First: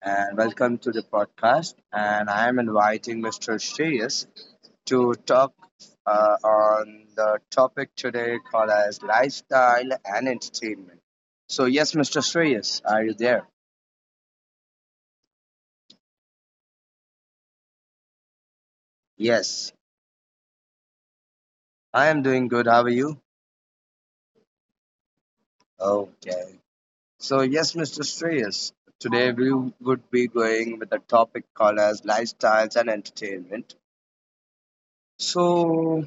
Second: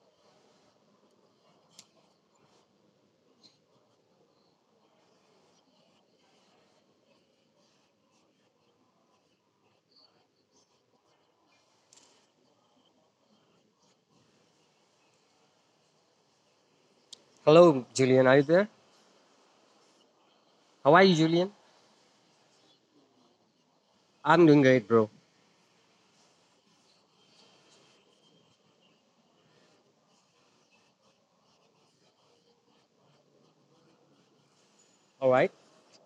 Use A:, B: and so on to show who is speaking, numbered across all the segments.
A: and welcome to the podcast. And I am inviting Mr. Shreyas to talk on the topic today called as lifestyle and entertainment. So, yes, Mr. Shreyas, are you there?
B: Hello, Julian. Are you there?
A: Yes,
B: How are you, Julian?
A: I am doing good. How are you?
B: I'm doing great, bro.
A: Okay. So, yes, Mr. Shreyas, today we would be going with a topic called as lifestyles and entertainment.
B: All right.
A: So,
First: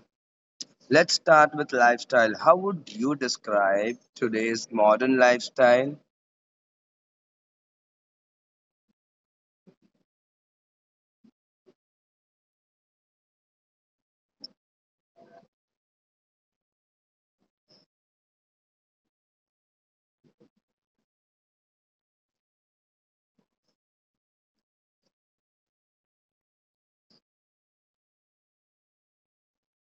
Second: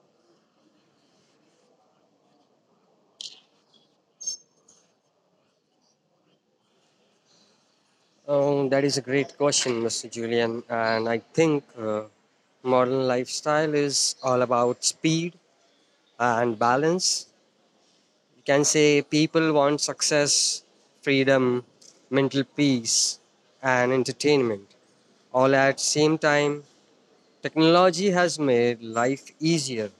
A: let's start with lifestyle. How would you describe today's modern lifestyle?
B: That is a great question, Mr. Julian. And I think modern lifestyle is all about speed and balance. You can say people want success, freedom, mental peace, and entertainment. All at same time, technology has made life easier,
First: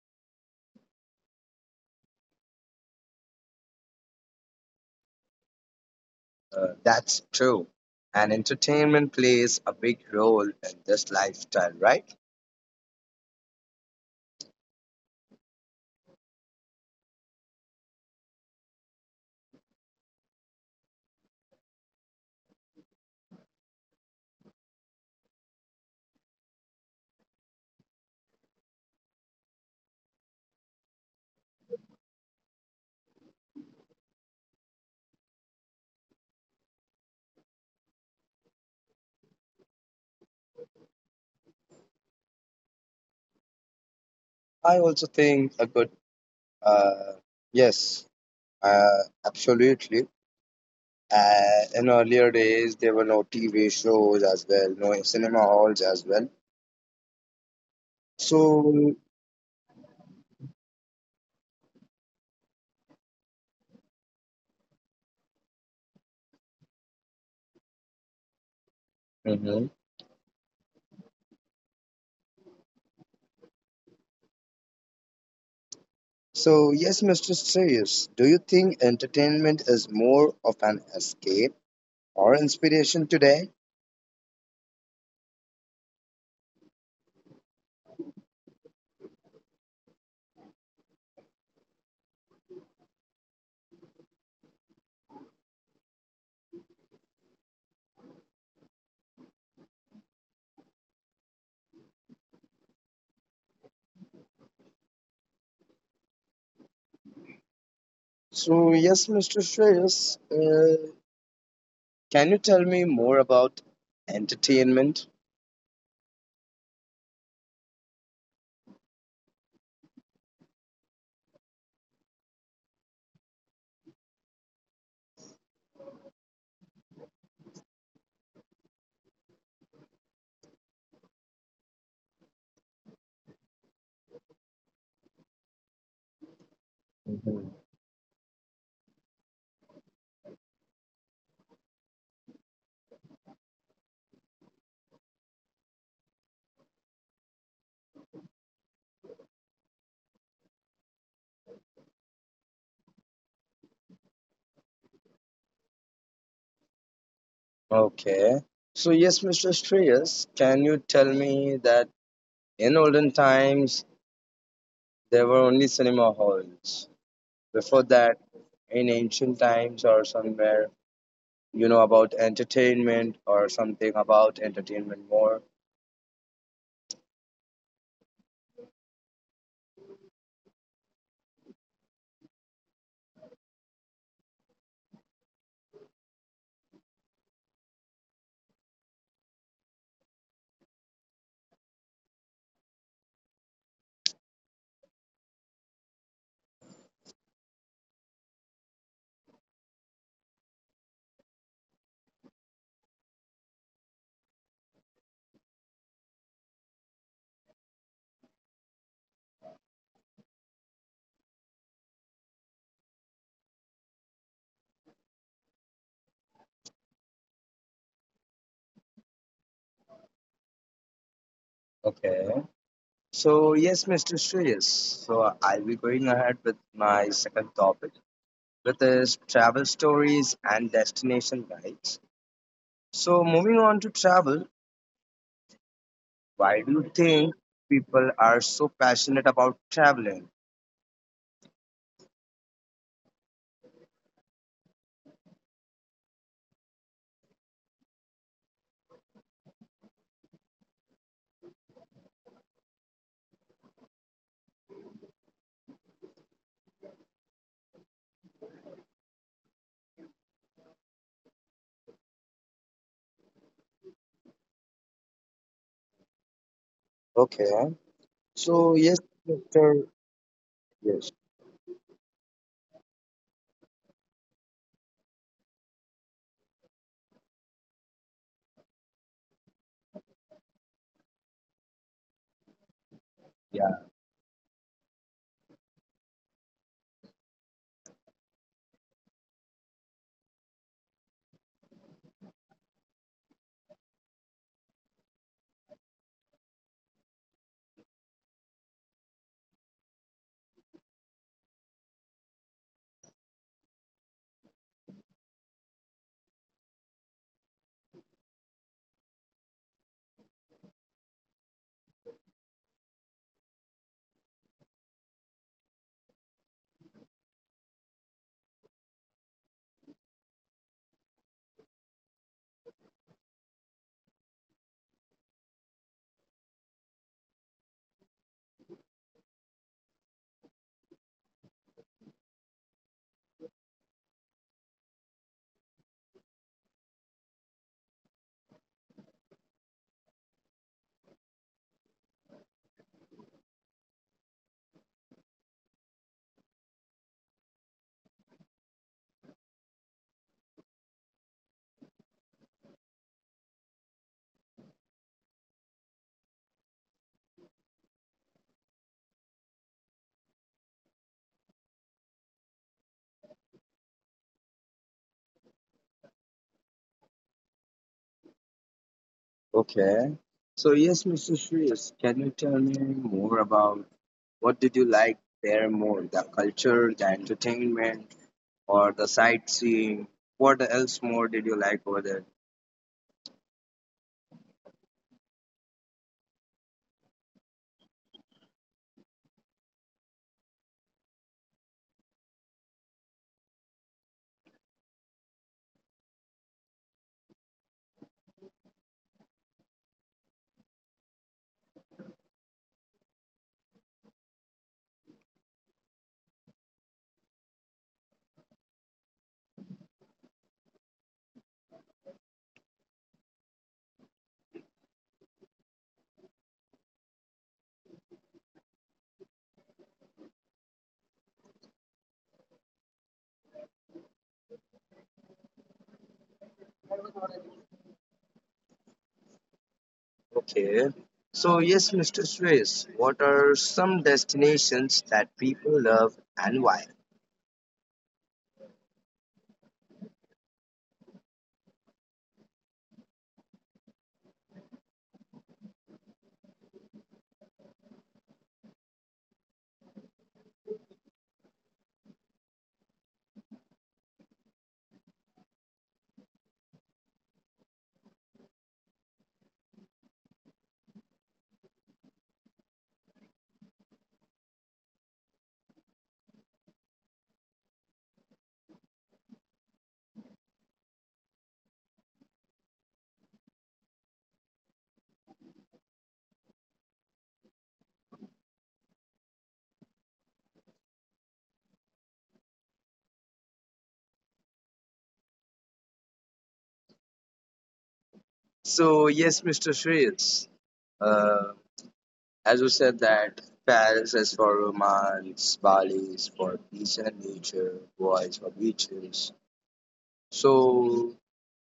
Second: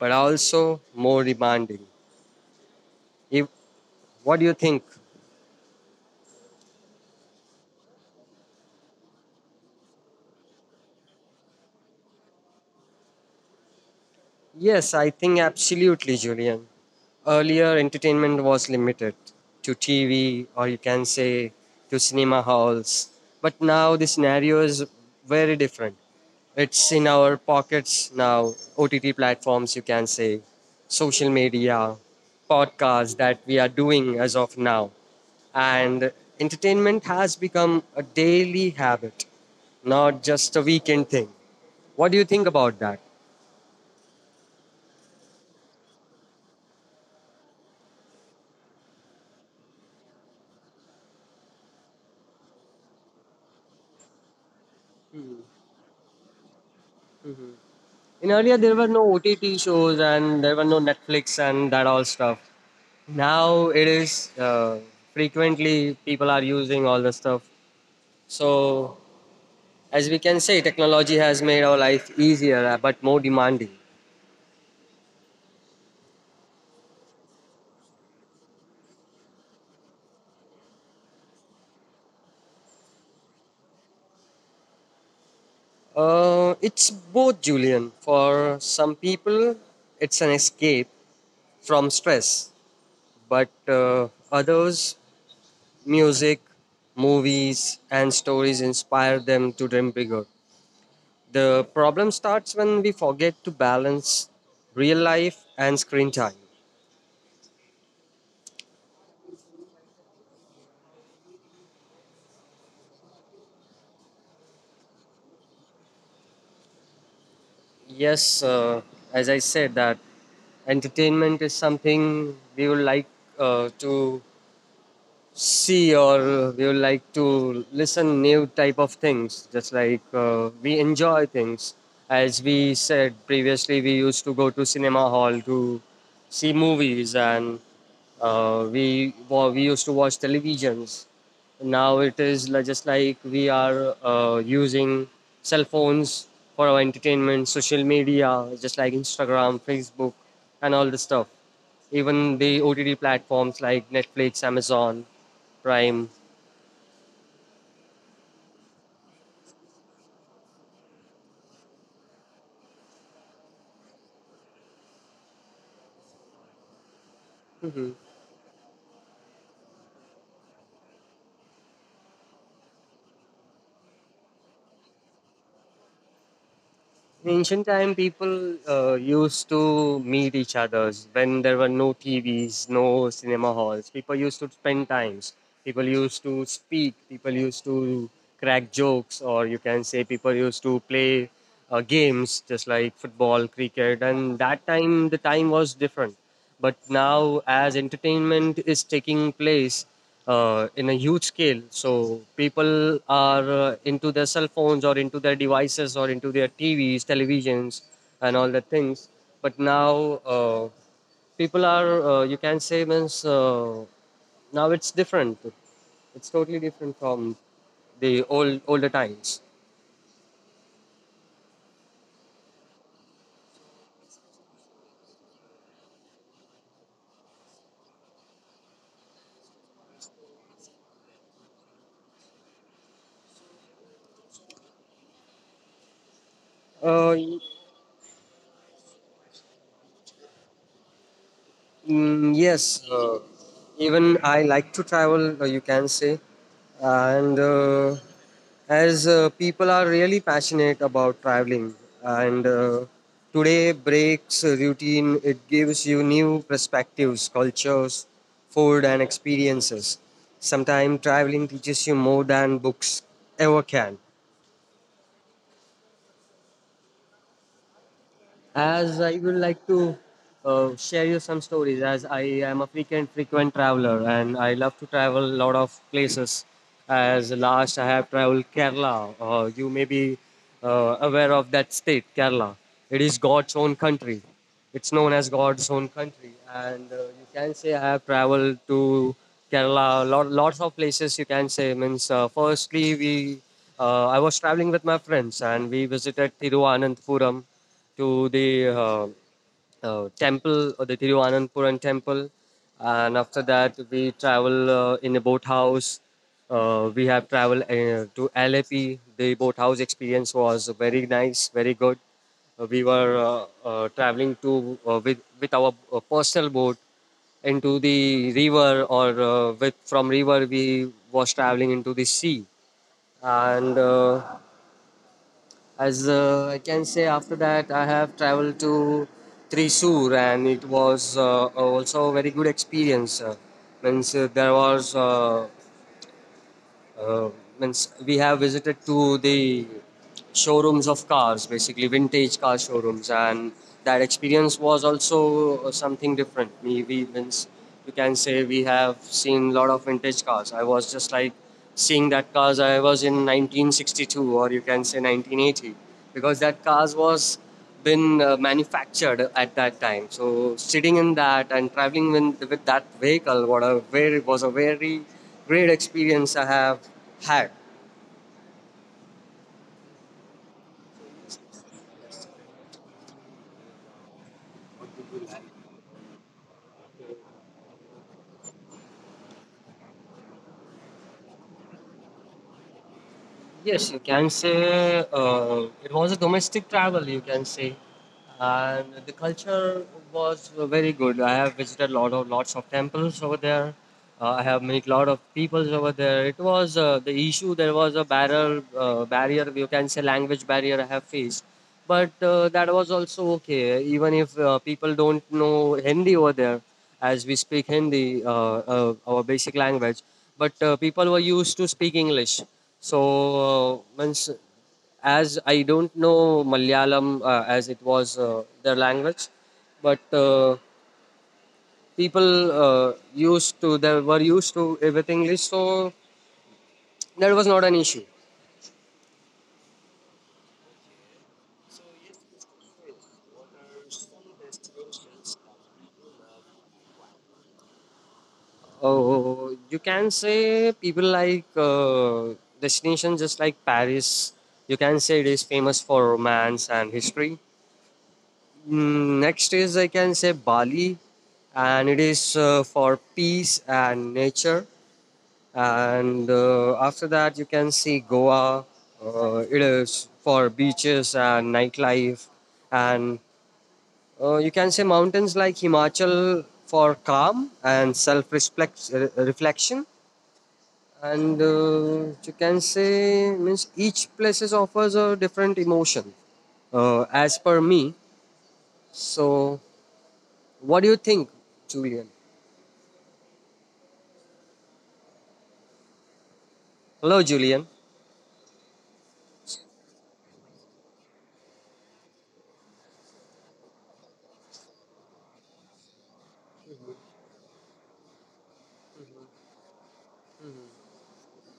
B: but also more demanding. If, what do you think?
A: That's true. And entertainment plays a big role in this lifestyle, right?
B: Yes, I think absolutely, Julian. Earlier, entertainment was limited to TV, or you can say to cinema halls. But now the scenario is very different. It's in our pockets now, OTT platforms, you can say, social media, podcasts that we are doing as of now. And entertainment has become a daily habit, not just a weekend thing. What do you think about that?
A: I also think a good, uh, yes, absolutely. In earlier days, there were no TV shows as well, no cinema halls as well.
B: In earlier, there were no
A: So,
B: OTT shows and there were no Netflix and that all stuff. Now it is frequently people are using all the stuff. So
A: mhm.
B: as we can say, technology has made our life easier but more demanding.
A: So yes, Mr. Sirius, do you think entertainment is more of an escape or inspiration today?
B: It's both, Julian. For some people, it's an escape from stress, but others, music, movies, and stories inspire them to dream bigger. The problem starts when we forget to balance real life and screen time.
A: So, yes, Mr. Shreyas, can you tell me more about entertainment?
B: Yes, as I said, that entertainment is something we would like to see, or we would like to listen new type of things just like we enjoy things. As we said previously, we used to go to cinema hall to see movies,
A: Mhm.
B: and we used to watch televisions. Now it is just like we are using cell phones for our entertainment, social media, just like Instagram, Facebook, and all the stuff, even the OTT platforms like Netflix, Amazon Prime.
A: Okay. So, yes, Mr. Shreyas, can you tell me that in olden times there were only cinema halls? Before
B: Mhm.
A: that, in ancient times or somewhere, you know about entertainment or something about entertainment more?
B: In ancient time, people used to meet each others when there were no TVs, no cinema halls. People used to spend times. People used to speak. People used to crack jokes, or you can say people used to play games, just like football, cricket. And that time, the time was different. But now, as entertainment is taking place, in a huge scale. So people are into their cell phones, or into their devices, or into their TVs, televisions, and all the things. But now uh, people are, you can say, means now it's different. It's totally different from the older times.
A: Okay. So, yes, Mr. Shreyas, so I'll be going ahead with my second topic, with his travel stories and destination guides. So, moving on to travel, why do you
B: Uh,
A: think people are so passionate about traveling?
B: Mm, yes, even I like to travel, you can say. And as people are really passionate about traveling, and today breaks a routine, it gives you new perspectives, cultures, food, and experiences. Sometimes traveling teaches you more than books ever can.
A: Okay. So, yes, Mr.
B: As I would like
A: Yes.
B: to share you some stories, as I am a frequent traveler and I love to travel a lot of places. As last I have traveled Kerala, you may be aware of that state, Kerala.
A: Yeah.
B: It is God's own country. It's known as God's own country, and you can say I have traveled to Kerala. Lots of places you can say. Means firstly, we I was traveling with my friends and we visited Thiruvananthapuram to the temple, or the Tiruvananthapuram temple. And after that, we travel in a boathouse. We have traveled to LAP. The boathouse experience was very nice, very good. We were traveling to with our personal boat into the river, or with from river we was traveling into the sea, and as I can say after that I have traveled to Thrissur, and it was also a very good experience. Means there was uh, means We have visited to the showrooms of cars, basically vintage car showrooms, and that experience was also something different. We means You can say we have seen a lot of vintage cars. I was just like seeing that cars. I was in 1962, or you can say 1980, because that cars was been manufactured at that time. So sitting in that and traveling with that vehicle, what a very was a very great experience I have had.
A: Okay. So, yes, Mr. Shreyas, can you tell me more about what did you like there more? The culture, the entertainment, or the sightseeing? What else more did you like over there?
B: Yes, you can say it was a domestic travel, you can say. And the culture was very good. I have visited lots of temples over there. I have met lot of peoples over there. It was the issue. There was a barrier, you can say language barrier I have faced. But, that was also okay, even if, people don't know Hindi over there, as we speak Hindi, our basic language, but, people were used to speak English. So, uh, means as I don't know Malayalam, as it was, their language, but, people, they were used to it with English, so that was not an issue.
A: Okay. So, yes, Mr. Suresh, what are some destinations that people love and why?
B: Oh, you can say people like destination just like Paris. You can say it is famous for romance and history. Mm, next is I can say Bali, and it is for peace and nature. And after that, you can see Goa. It is for beaches and nightlife, and you can say mountains like Himachal for calm and self-reflection. And you can say means each places offers a different emotion, as per me. So what do you think, Julian? Hello, Julian.
A: So, yes, Mr. Suresh, uh, as you said that Paris is for romance, Bali is for peace and nature, Goa is for beaches. So,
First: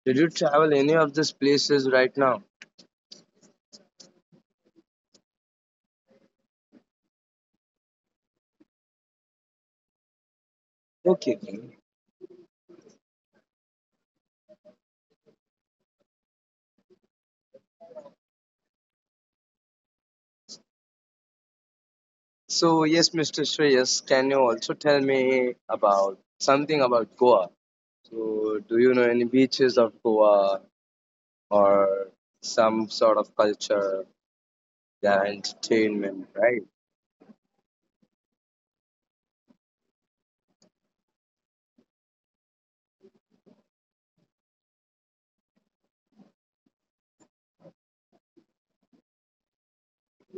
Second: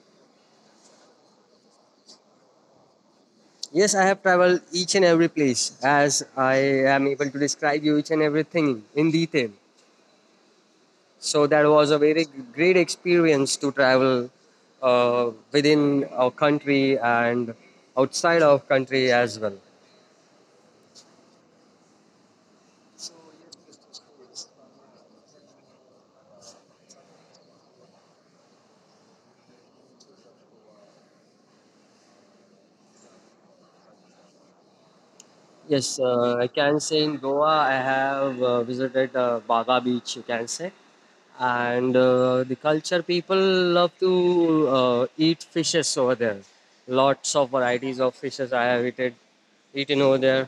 A: did you travel any of these places right now?
B: Yes, I have traveled each and every place, as I am able to describe you each and everything in detail.
A: Okay,
B: So that
A: then.
B: was a very great experience to travel within our country and outside of country as well.
A: So, yes, Mr. Shreyas, can you also tell me about something about Goa? So, do you know any beaches of Goa, or some sort of culture, their
B: Yes,
A: entertainment,
B: I
A: right?
B: can say in Goa, I have visited Baga Beach, you can say. And the culture, people love to eat fishes over there. Lots of varieties of fishes I have eaten over there.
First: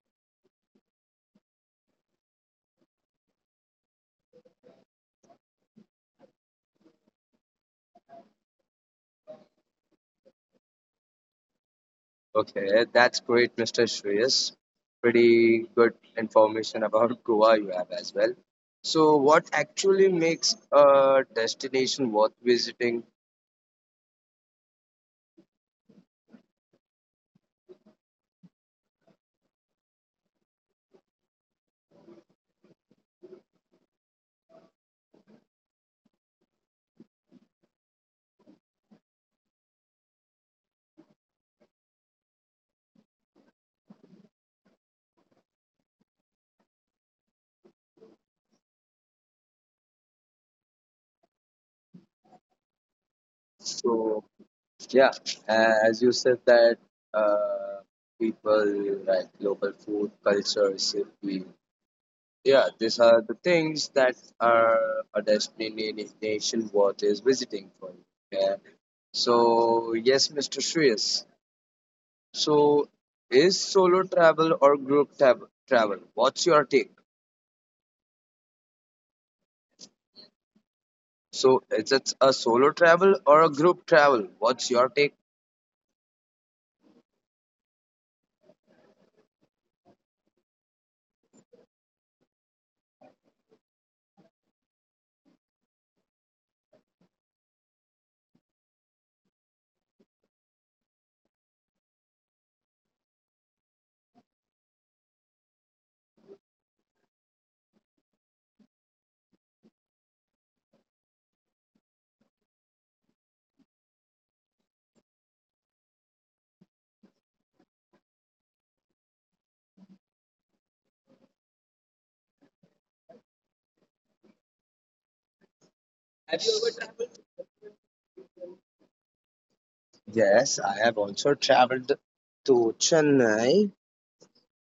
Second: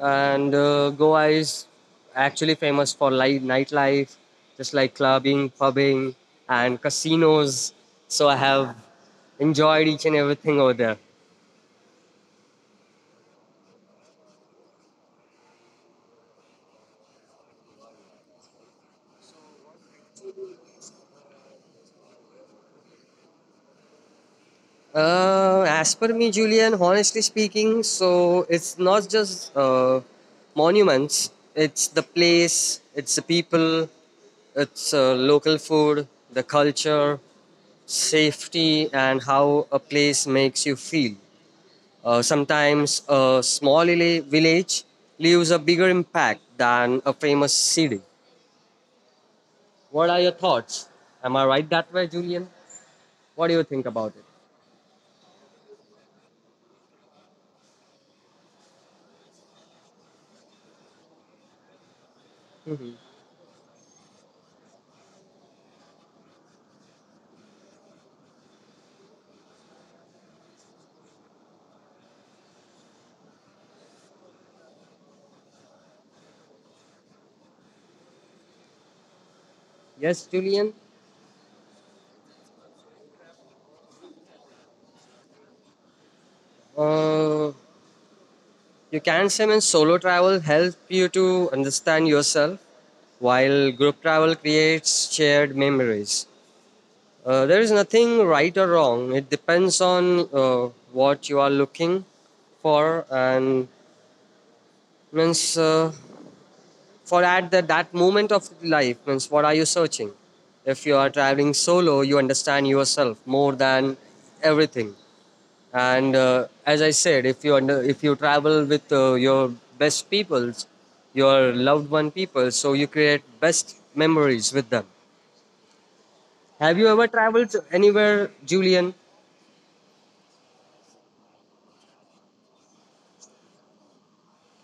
B: And Goa is actually famous for light nightlife, just like clubbing, pubbing, and casinos. So I have enjoyed each and everything over there.
A: Okay, that's great, Mr. Shreyas. Pretty good information about Goa you have as well. So, what actually makes a destination worth visiting?
B: As per me, Julian, honestly speaking, so it's not just monuments, it's the place, it's the people, it's local food, the culture, safety, and how a place makes you feel. Sometimes a small village leaves a bigger impact than a famous city. What are your thoughts? Am I right that way, Julian? What do you think
A: So,
B: about it?
A: yeah, as you said that uh, people like local food, culture, safety, yeah,
B: Mhm.
A: these are the things that are a destination nation worth is visiting for you. Yeah. So yes, Mr. Shreyas. So is solo travel or travel? What's your take?
B: Yes, Julian?
A: So is it a solo travel or a group travel? What's your take?
B: Uh, You can say means solo travel helps you to understand yourself, while group travel creates shared memories. There is nothing right or wrong. It depends on what you are looking for, and means for that moment of life means what are you searching? If you are traveling solo, you understand yourself more than everything. And as I said, if if you travel with your best peoples, your loved one people, so you create best memories with them.
A: Have you ever
B: Have you ever
A: traveled?
B: traveled anywhere, Julian?
A: Yes, I have also traveled to Chennai.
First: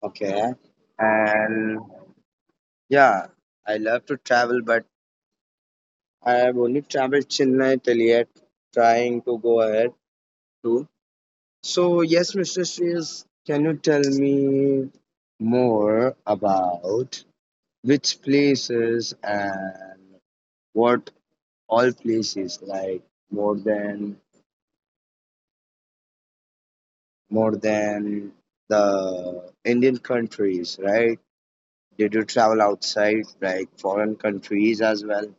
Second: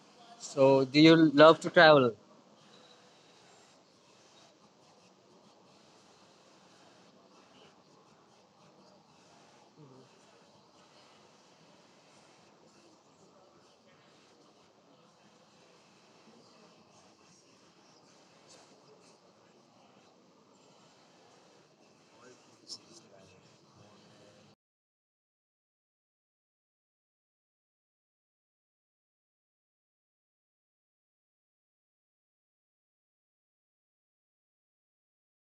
A: Okay.
B: So do you love to
A: And
B: travel?
A: yeah, I love to travel, but I have only traveled Chennai till yet, trying to go ahead too. So, yes, Mr. Shreyas, can you tell me more about which places and what all places like more than more than the Indian countries, right? Did you travel outside like foreign countries as well?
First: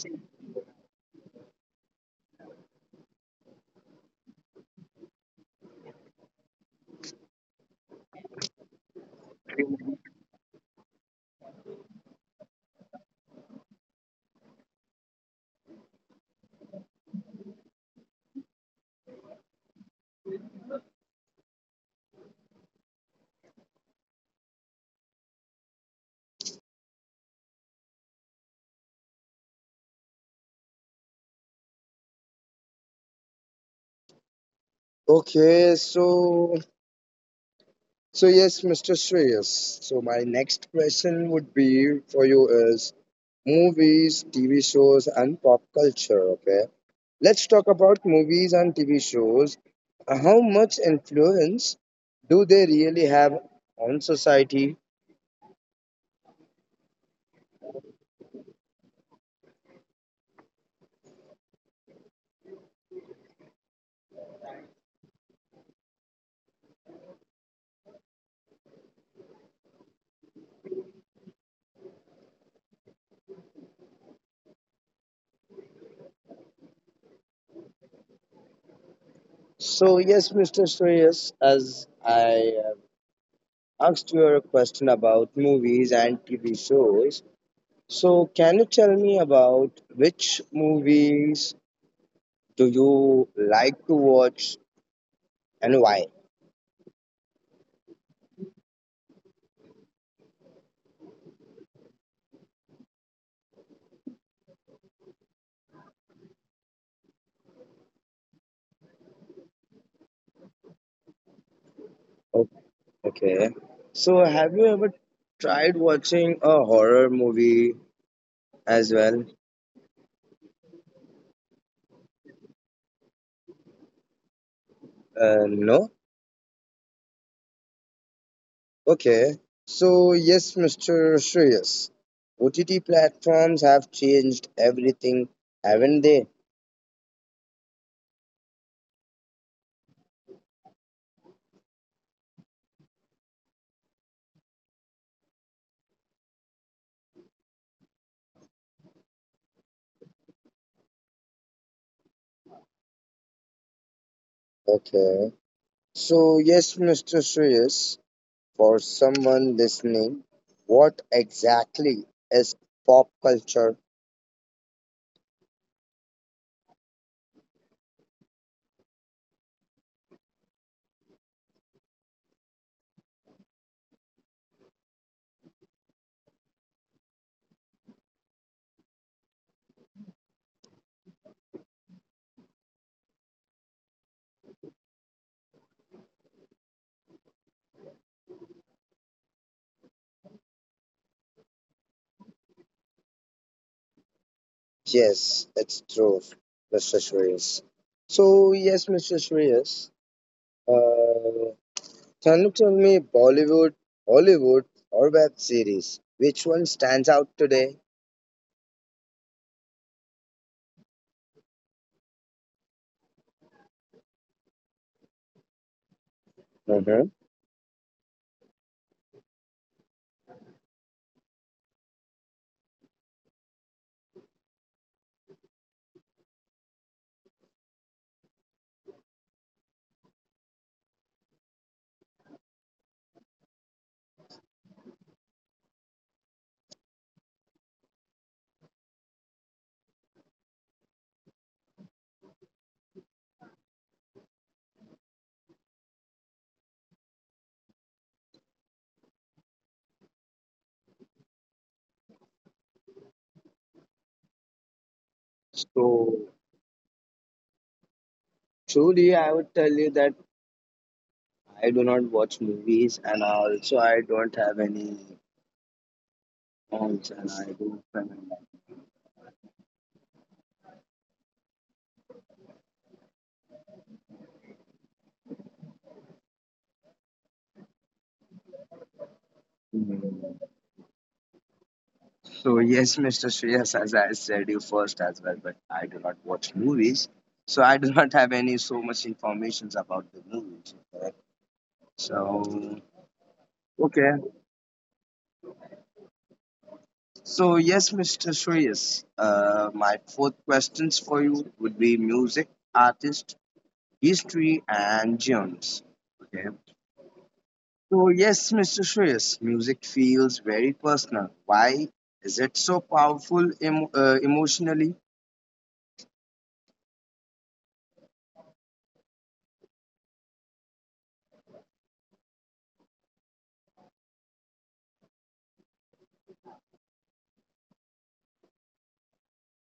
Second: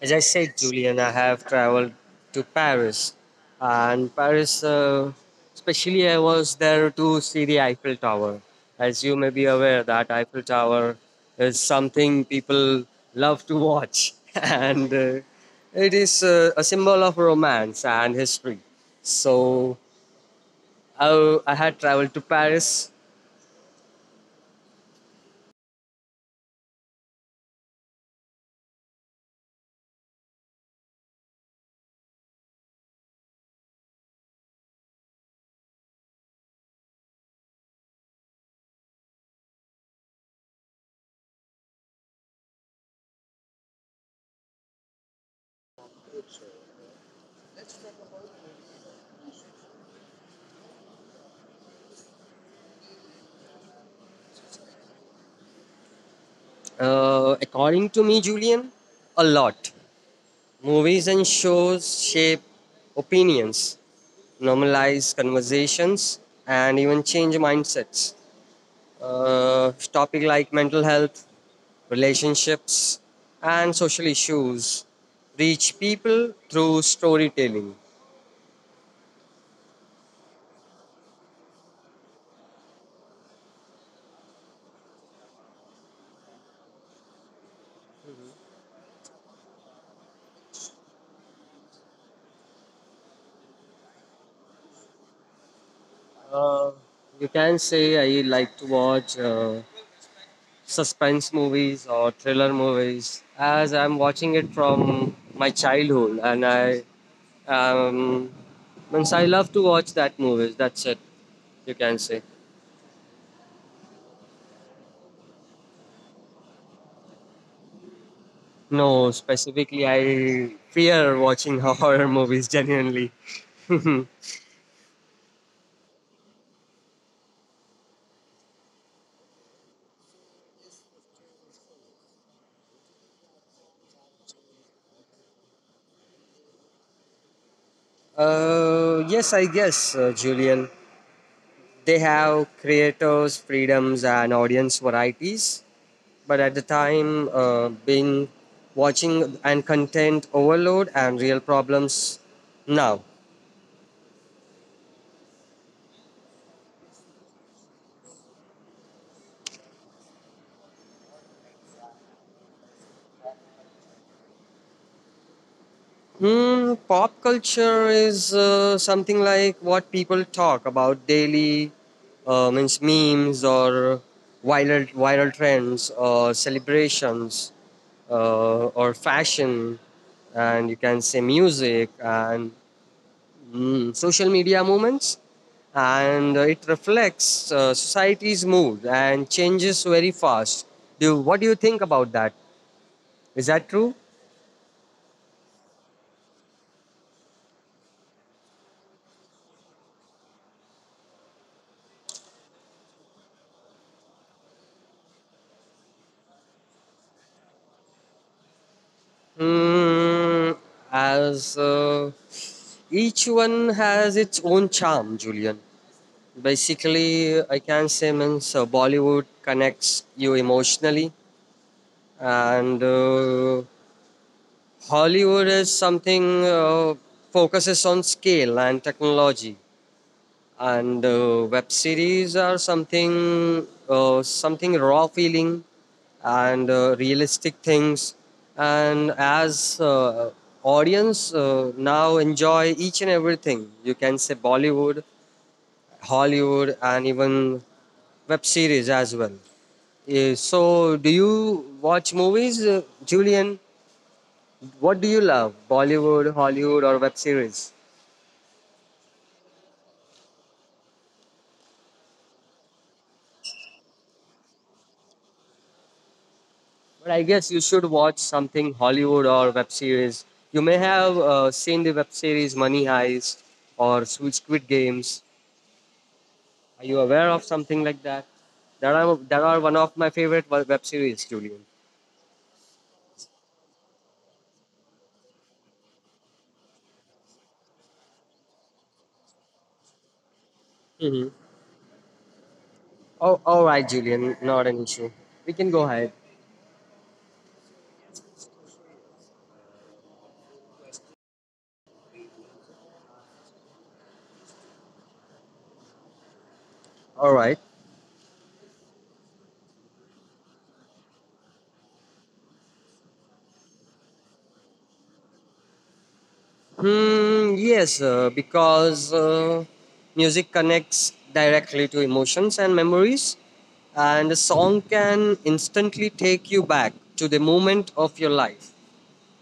B: As I said, Julian, I have traveled to Paris, and Paris, especially, I was there to see the Eiffel Tower. As you may be aware, that Eiffel Tower is something people love to watch, and it is a symbol of romance and history. So I had traveled to Paris.
A: Okay, so. So yes, Mr. Shreyas. So my next question would be for you is movies, TV shows, and pop culture. Okay, let's talk about movies and TV shows. How much influence do they really have on society?
B: According to me, Julian, a lot. Movies and shows shape opinions, normalize conversations, and even change mindsets. Topic like mental health, relationships, and social issues reach people through storytelling.
A: So yes, Mr. Shreyas, as I asked you a question about movies and TV shows. So can you tell me about which movies do you like to watch and why?
B: Uh, you can say I like to watch suspense movies or thriller movies, as I'm watching it from my childhood, and I Um, means I love to watch that movies. That's it. You can say
A: O- Okay. So, have you ever tried watching a horror movie as well?
B: no. Specifically, I fear watching horror movies. Genuinely.
A: No? Okay. So, yes, Mr. Shreyas, OTT platforms have changed everything, haven't they?
B: Yes, I guess Julian. They have creators' freedoms and audience varieties, but at the time, being watching and content overload and real problems now.
A: Okay. So, yes, Mr. Shreyas, for someone listening, what exactly is pop culture?
B: Hmm, pop culture is something like what people talk about daily, means memes, or viral trends, or celebrations, or fashion, and you can say music, and mm, social media movements, and it reflects society's mood and changes very fast. Do What do you think about that? Is that true?
A: Yes, it's true, Mr. Shreyas. So, yes, Mr. Shreyas. Uh, Can you tell me Bollywood, Hollywood, or web series? Which one stands out today?
B: Mm, as each one has its own charm, Julian.
A: Mhm.
B: Basically, I can say means Bollywood connects you emotionally, and Hollywood is something focuses on scale and technology, and web series are something something raw feeling, and realistic things. And as audience now enjoy each and everything. You can say Bollywood, Hollywood, and even web series as well. Yeah, so do you watch movies, Julian? What do you love,
A: So
B: Bollywood, Hollywood, or web series?
A: truly, I would tell you that I do not watch movies, and also I don't have any accounts,
B: But
A: and
B: I
A: I
B: guess you
A: do
B: should watch something Hollywood or web series. You may have seen the web series Money Heist or Sweet Squid Games. Are you aware of something like that? That are one of
A: film.
B: my favorite web series, Julian.
A: So yes, Mr. Shreyas, as I said you first as well, but I do not watch movies, so I do not have any so much informations about the movies. Okay?
B: Hmm.
A: So
B: Oh, all right,
A: okay,
B: Julian. Not an issue. We can go ahead.
A: so yes, Mr. Shreyas, my fourth questions for you would be music, artist, history, and genres. Okay.
B: All right.
A: So yes, Mr. Shreyas, music feels very personal. Why is it so powerful emotionally?
B: Yes, because music connects directly to emotions and memories, and a song can instantly take you back to the moment of your life,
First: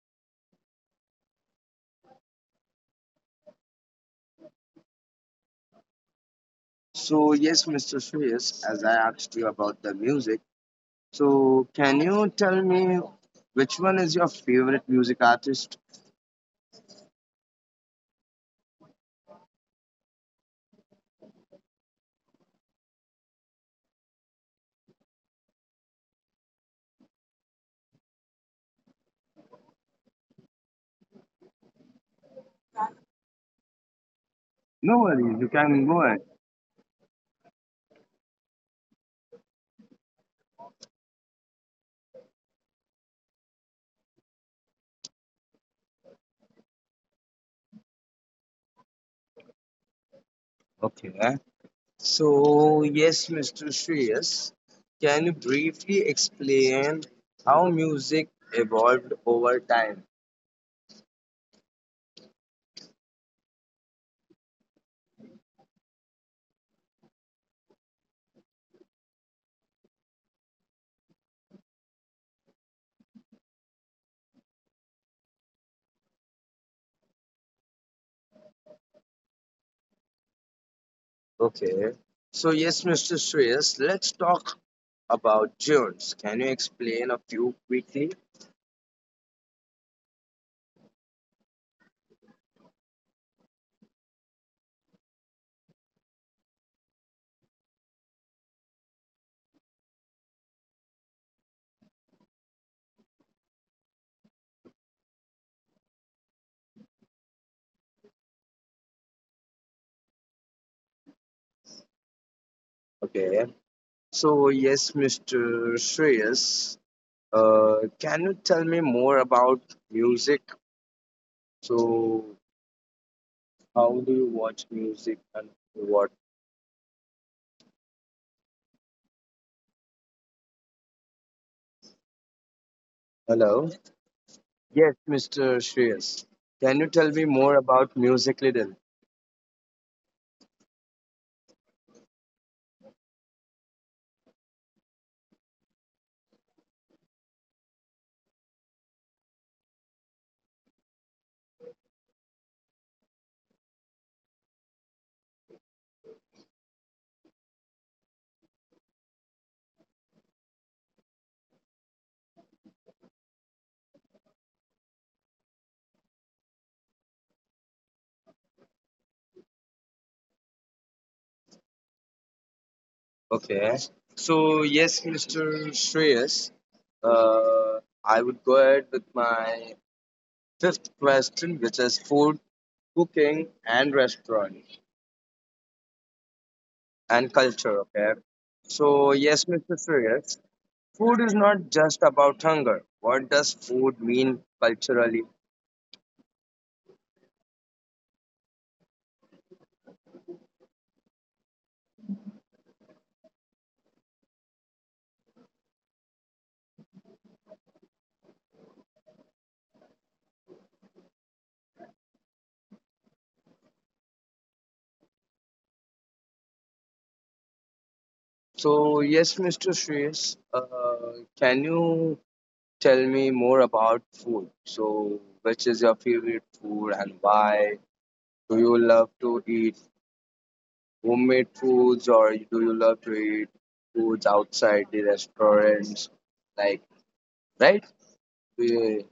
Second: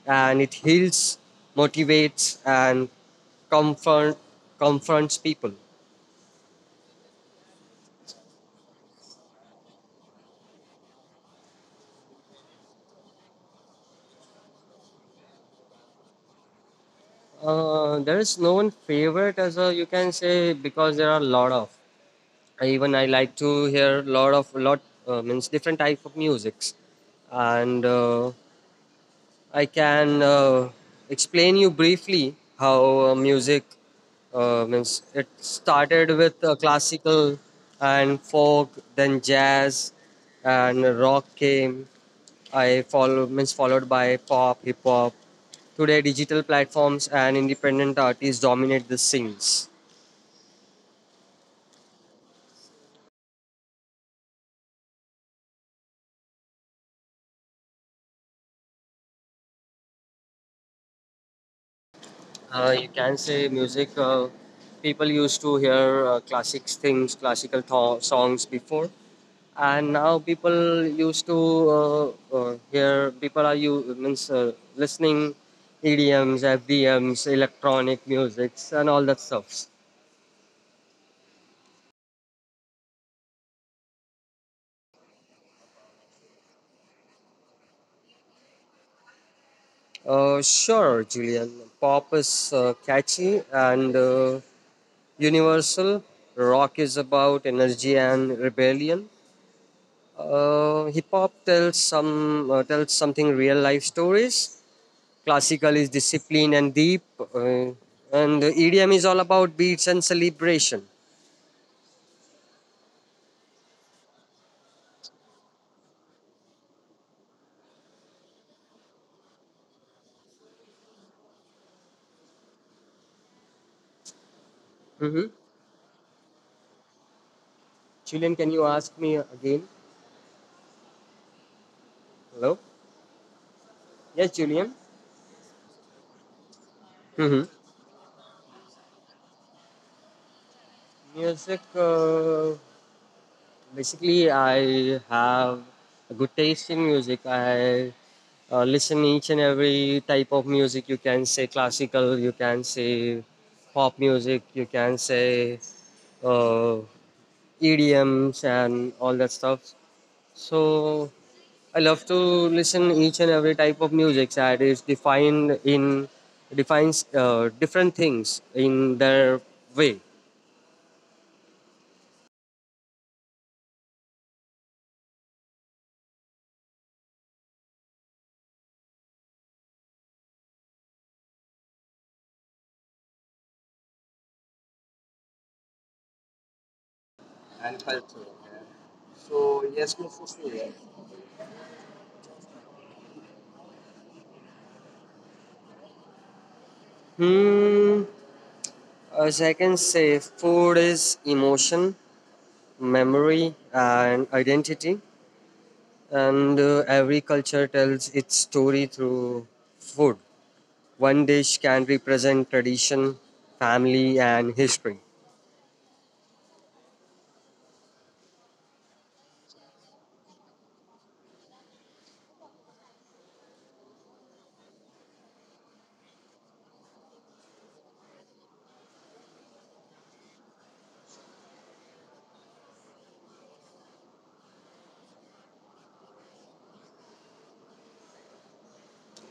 B: and it heals, motivates, and comfort confronts people.
A: So yes, Mr. Shreyas, as I asked you about the music, so can you tell me which one is your favorite music artist?
B: There is no one favorite as a you can say because there are a lot of. Even I like to hear lot of lot means different type of musics, and I can explain you briefly how music
A: No
B: means it
A: worries, you can go
B: started
A: ahead.
B: with classical and folk, then jazz and rock came. I follow means followed by pop, hip hop. Today, digital platforms and independent artists dominate the scenes.
A: Okay. So, yes, Mr. Shreyas, can you briefly explain how music evolved over time?
B: You can say music. People used to hear classic things, songs before, and now people used to hear. People are you means listening EDMs, FDMs, electronic musics, and all that stuff.
A: Okay. So, yes, Mr. Shreyas, let's talk about tunes. Can you explain a few quickly?
B: Sure, Julian. Pop is catchy and universal. Rock is about energy and rebellion. Hip hop tells something real life stories. Classical is discipline and deep, and EDM is all about beats and celebration.
A: Okay. So, yes, Mr. Shreyas, can you tell me more about music? So, how do you watch music
B: Mm-hmm.
A: and what?
B: Julian, can you ask me again? Hello.
A: Hello.
B: Yes, Julian.
A: Yes, Mr. Shreyas. Can you tell me
B: Mm-hmm.
A: more about music little?
B: Music. Basically, I have a good taste in music. I listen each and every type of music. You can say classical, you can say pop music, you can say uh, EDMs and all that stuff. So I love to listen each and every type of music that is defined in defines different things in their way.
A: Okay. So yes, Mr. Shreyas, I would go ahead with my fifth question, which is food, cooking, and restaurant and
B: And
A: culture. Okay.
B: culture.
A: So yes,
B: So
A: Mr.
B: yes, no for
A: Shreyas,
B: sure.
A: food is not just about hunger. What does food mean culturally?
B: Hmm. As I can say, food is emotion, memory, and identity. And every culture tells its story through food. One dish can represent tradition, family, and history.
A: So yes, Mr. Shreyas, can you tell me more about food. So, which is your favorite food and why? Do you love to eat homemade foods or do you love to eat foods outside the restaurants? Like, right? Uh,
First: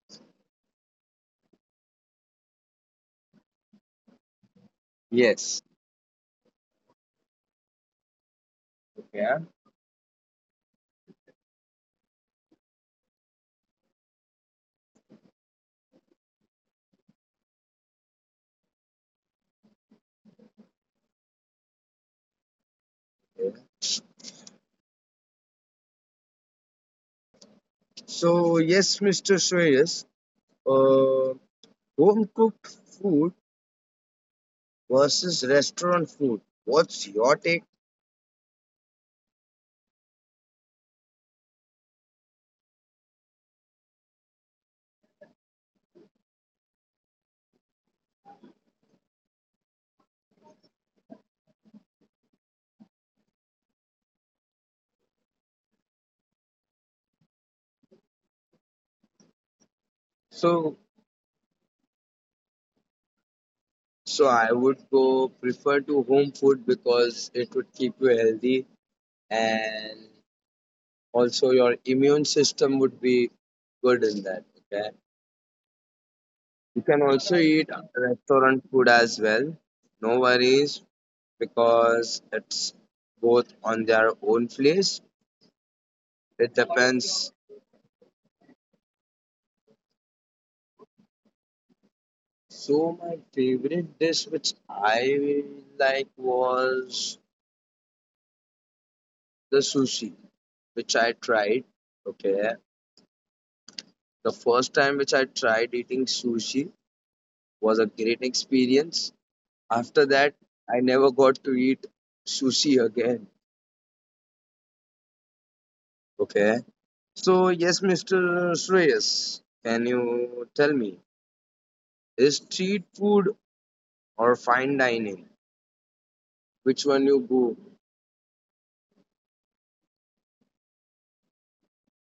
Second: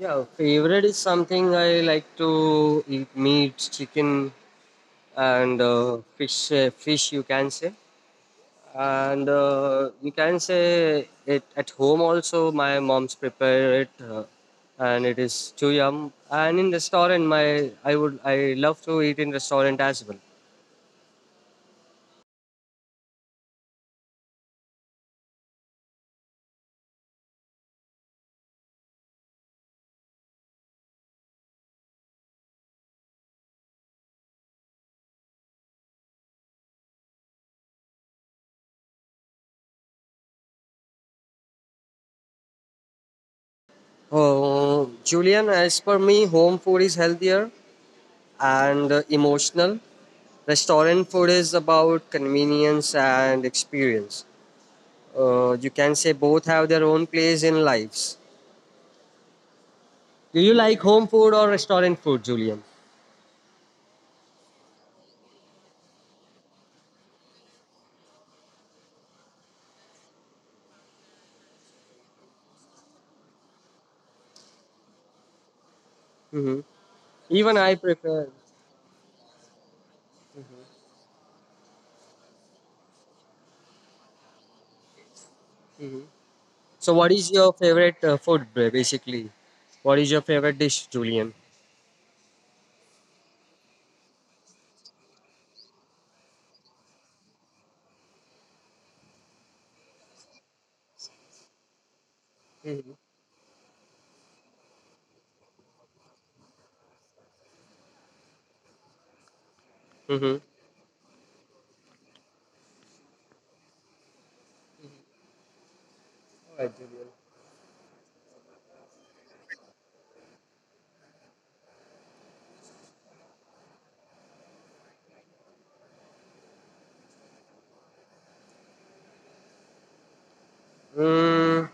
B: Yeah, favorite is something I like to eat meat, chicken, and
A: yes.
B: fish. Fish, you can say.
A: Yeah.
B: And you can say it at home also. My mom's prepare it, and it is too yum. And in restaurant, my I would I love to eat in restaurant as well.
A: Yeah. So, yes, Mr. Shreyas, uh, home cooked food versus restaurant food. What's your take?
B: Oh, Julian, as per me, home food is healthier and emotional. Restaurant food is about convenience and experience. You can say both have their own place in lives. Do you
A: So,
B: like home food or restaurant food, Julian?
A: so I would go prefer to home food because it would keep you healthy and also your immune system would be good in that. Okay,
B: Hmm.
A: you can also
B: Even
A: eat
B: I prefer.
A: restaurant food as well. No worries, because it's both on their own place. It
B: So, what
A: depends.
B: is your favorite food, basically? What is your favorite dish, Julian?
A: So my favorite dish, which I like, was the sushi, which I tried. Okay,
B: Mm-hmm.
A: the first time which I tried eating sushi was a great experience. After that,
B: Mm-hmm. All
A: I never got to eat sushi again. Okay.
B: right, Julian.
A: So, yes, Mr. Shreyas, can you tell me, is street food or fine dining? Which one you go?
B: Mm,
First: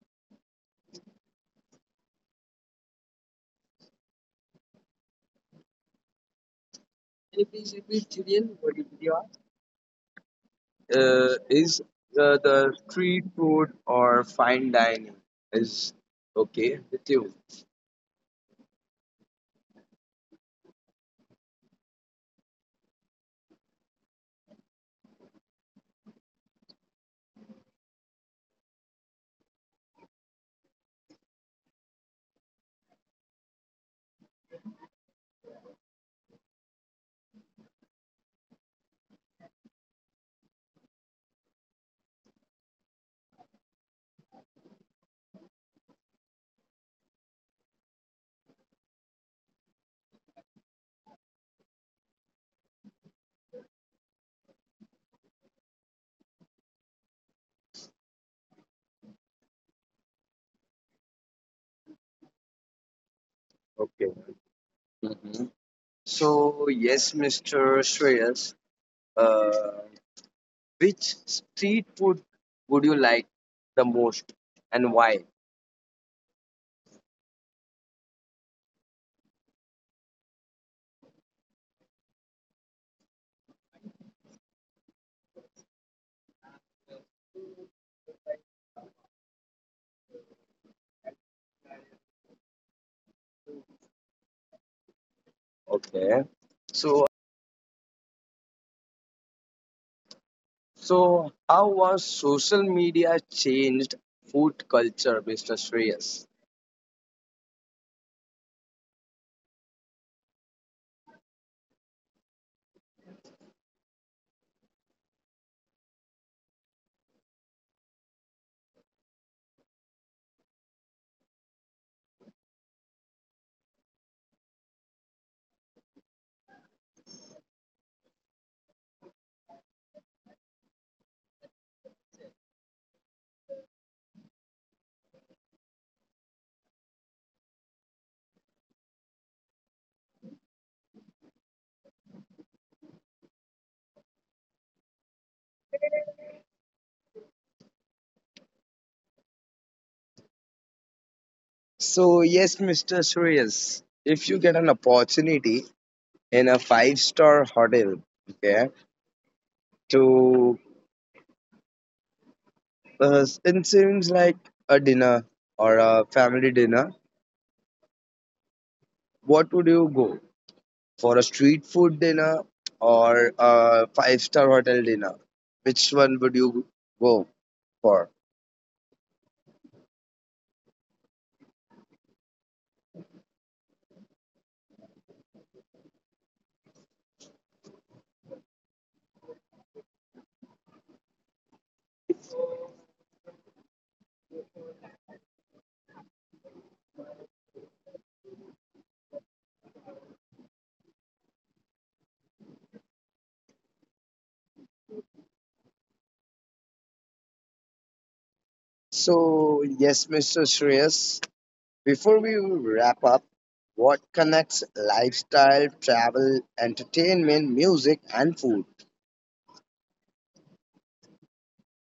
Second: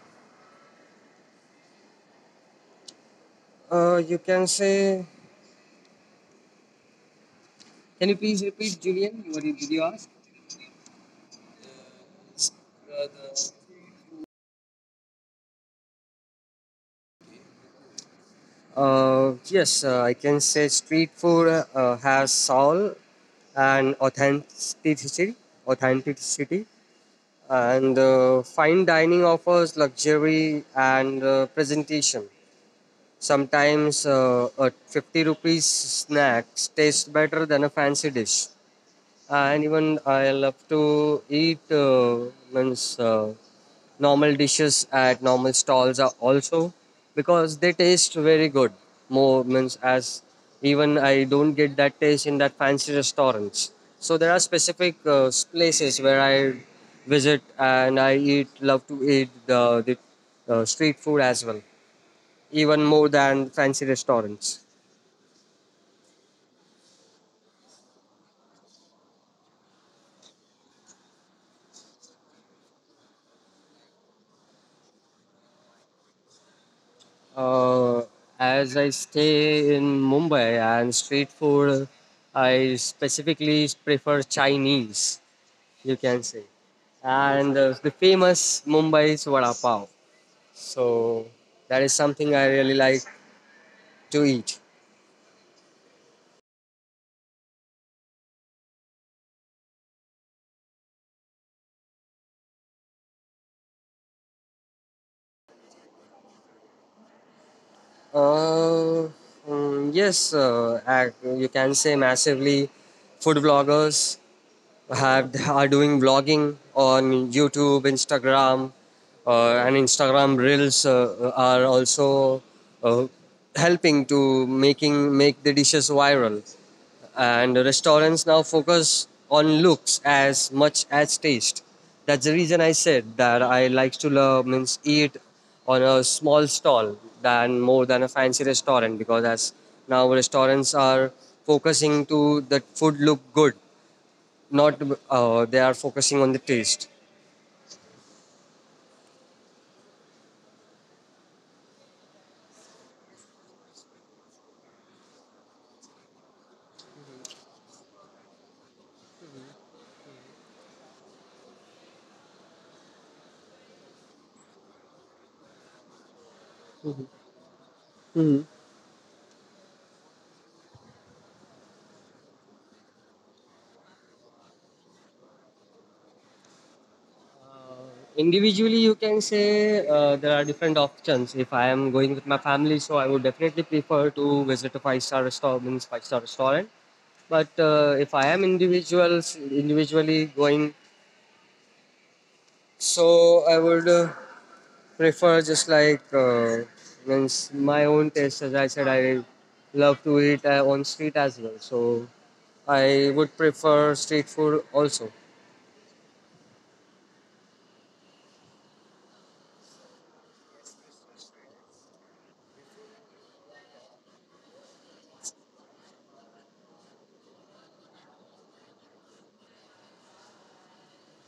B: you can say.
A: Can you please repeat,
B: Can you please
A: Julian, what did
B: repeat,
A: you ask?
B: Julian? What did you ask?
A: Is the street
B: Uh,
A: food
B: the-
A: or fine dining is okay with you?
B: yes, I can say street food has soul and authenticity, and fine dining offers luxury and presentation. Sometimes a 50 rupees snack tastes better than a fancy dish. And even I love to eat means normal dishes at normal stalls are also because they taste very good. More means as even I don't get that taste in that fancy restaurants. So there are specific places where I visit and I eat love to eat the street food as well even more
A: Okay.
B: than fancy
A: Hmm.
B: restaurants.
A: So, yes, Mr. Shreyas. Uh, Which street food would you like the most and why?
B: Uh, as I stay in Mumbai and street food, I specifically prefer Chinese, you can say. And the famous Mumbai's vada pav. So that is something I really like to eat.
A: Okay. So so how was social media changed food culture, Mr. Shreyas?
B: Uh, yes, you can say massively food vloggers have are doing vlogging on YouTube, Instagram, and Instagram Reels are also uh, helping to making make the dishes viral. And restaurants now focus on looks as much as taste. That's the reason I said that I like to love means eat on a small stall than more than a fancy restaurant because as now restaurants are focusing to that food look good not they are focusing on the taste.
A: So yes, Mr. Shreyas, if you get an opportunity in a five-star hotel, okay, to it seems like a dinner or a family dinner, what would you go? For a street food dinner or a five-star hotel dinner? Which one would you go for?
B: Individually you can say there are different options. If I am going with my family, so I would definitely prefer to visit a five-star restaurant means five-star restaurant. But if I am individuals individually going, so I would prefer just like means my own taste. As I said, I love to eat on street as well, so I would prefer street food also.
A: So, yes, Mr. Shreyas, before we wrap up, what connects lifestyle, travel, entertainment, music, and food?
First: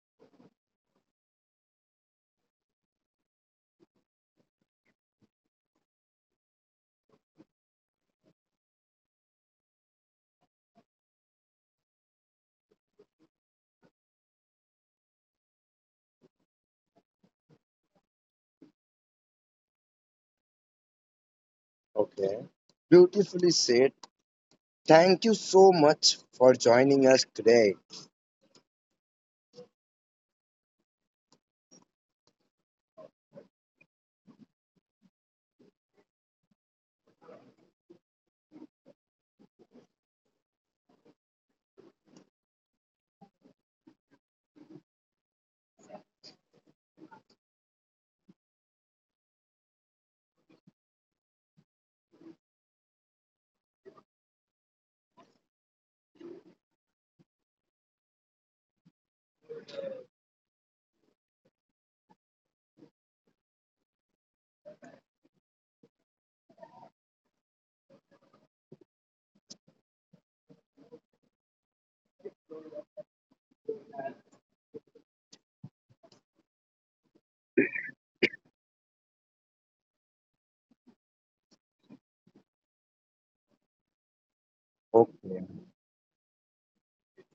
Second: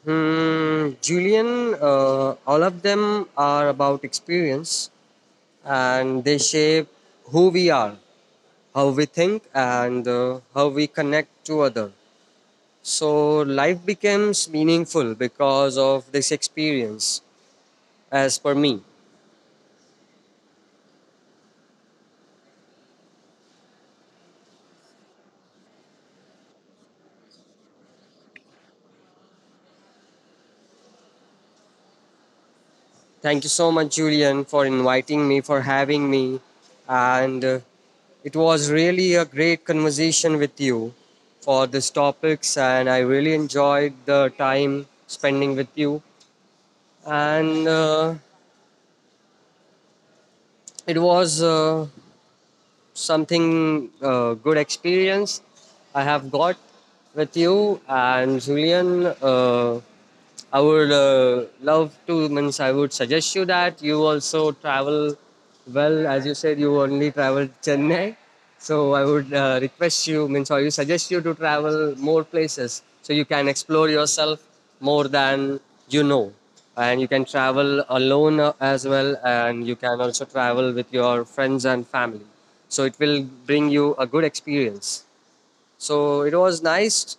B: Julian, all of them are about experience and they shape who we are, how we think, and how we connect to other. So life becomes meaningful because of this experience, as per me.
A: Okay. Beautifully said. Thank you so much for joining us today.
B: Thank you so much, Julian, for inviting me, for having me. And it was really a great conversation with you for these topics. And I really enjoyed the time spending with you. And it was something good experience I have got with you and Julian. I would love to, means I would suggest you that you also travel well. As you said, you only travel Chennai. So I would request you, means I would suggest you to travel more places so you can explore yourself more than you know. And you can travel alone as well, and you can also travel with your friends and family. So it will bring you a good experience.
A: Okay.
B: So it was nice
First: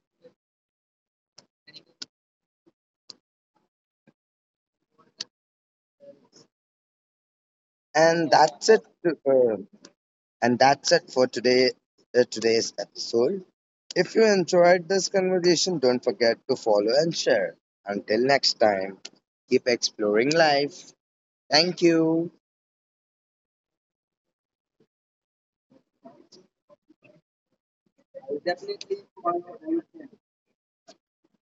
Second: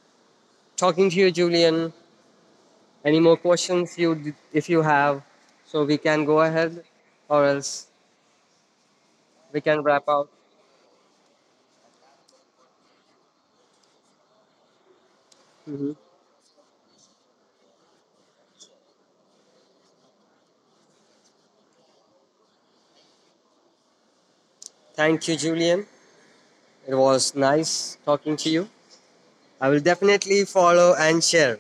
B: talking to you, Julian. Any more questions if you have, so we can go ahead, or else
A: And that's it.
B: we
A: Uh,
B: can wrap up.
A: and that's it for today. Today's episode. If you enjoyed this conversation, don't forget to follow and share. Until next time, keep exploring life. Thank you.
B: Thank you, Julian. It was nice talking to you. I will definitely follow and share.